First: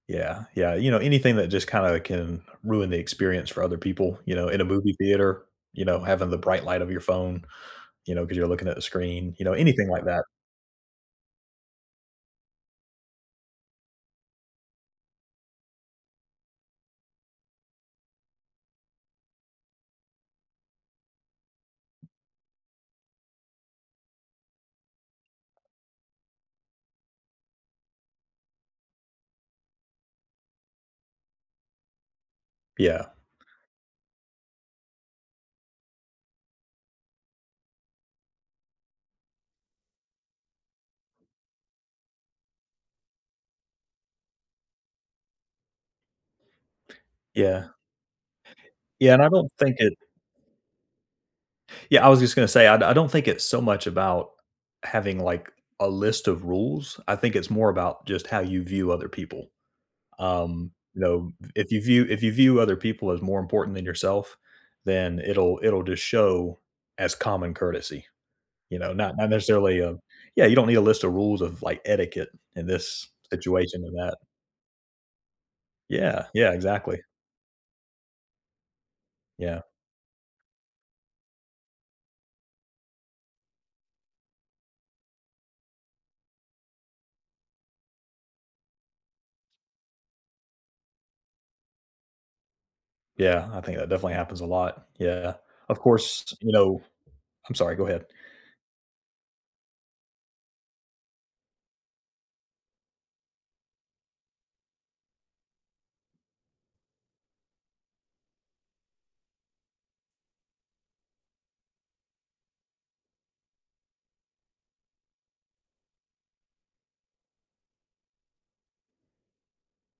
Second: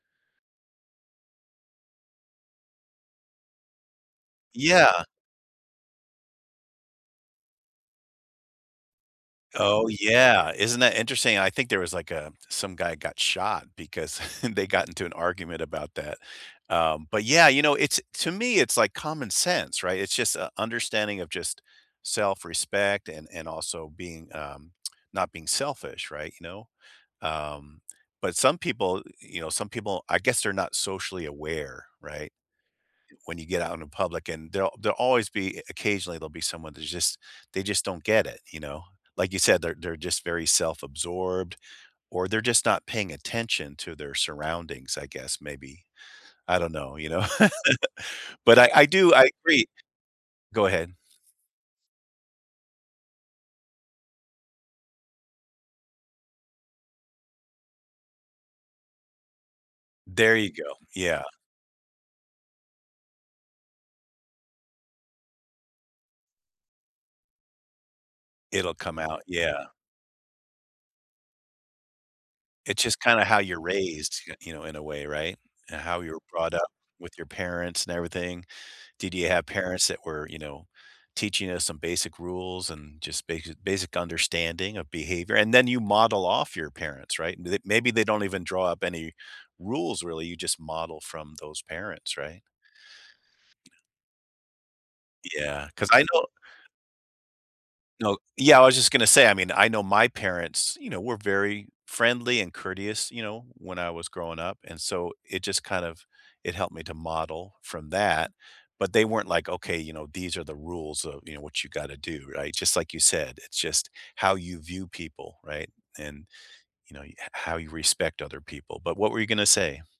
Yeah, yeah, you know, anything that just kinda can ruin the experience for other people, you know, in a movie Yeah. theater, you know, having the bright light of your phone, you know, 'cause you're looking at the screen, you know, Oh, anything like that. yeah, isn't that interesting? I think there was, like, uh, some guy got shot because they got into an argument about that, uh, but yeah, you know? It's to me it's like common sense, right? It's just, uh, understanding of just self-respect and and also being, um, not being selfish, right, you know? Um, but some people y you know, some people, I guess they're not socially aware, right? Yeah. When you get out in the public and they'll they'll always be e occasionally, there'll be someone that's just they just don't get it, you know? Like you said, they're they're just very self-absorbed or they're just not paying attention to their surroundings, I guess, maybe. I don't know, you know? Yeah. But I I Yeah, do and I I don't agree. think it Go ahead. Yeah, I was just gonna say I I don't think it's so much about having like a list of rules, I think it's more about just how you view other people, There you um, go, you yeah. know, if you view if you view other people as more important than yourself, then it'll it'll just show as common courtesy, It'll you know? come Not out, not yeah. necessarily, um yeah, you don't need a list of rules of, like, etiquette in It's just this kinda how you're situation than that. raised, you you know, in a way, right? And how you're Yeah, brought yeah, up exactly. with your parents and everything. Did you have Yeah. parents that were, you know, teaching us some basic rules and just basic basic understanding of behavior? And then you model off your parents, right? They maybe they don't even draw up any rules, really, you just model from those parents, right? Yeah, I think that definitely happens a lot, yeah, Yeah, of 'cause I know course, you know I'm sorry, go ahead. No yeah, I was just gonna say, I mean, I know my parents, you know, we're very friendly and courteous, you know, when I was growing up, and so it just kind of it helped me to model from that, but they weren't like, "Okay, you know, these are the rules of, you know, what you gotta do." Right? Just like you said, it's just how you view people, right? And, you know, ho how you respect other people, but what were you gonna say?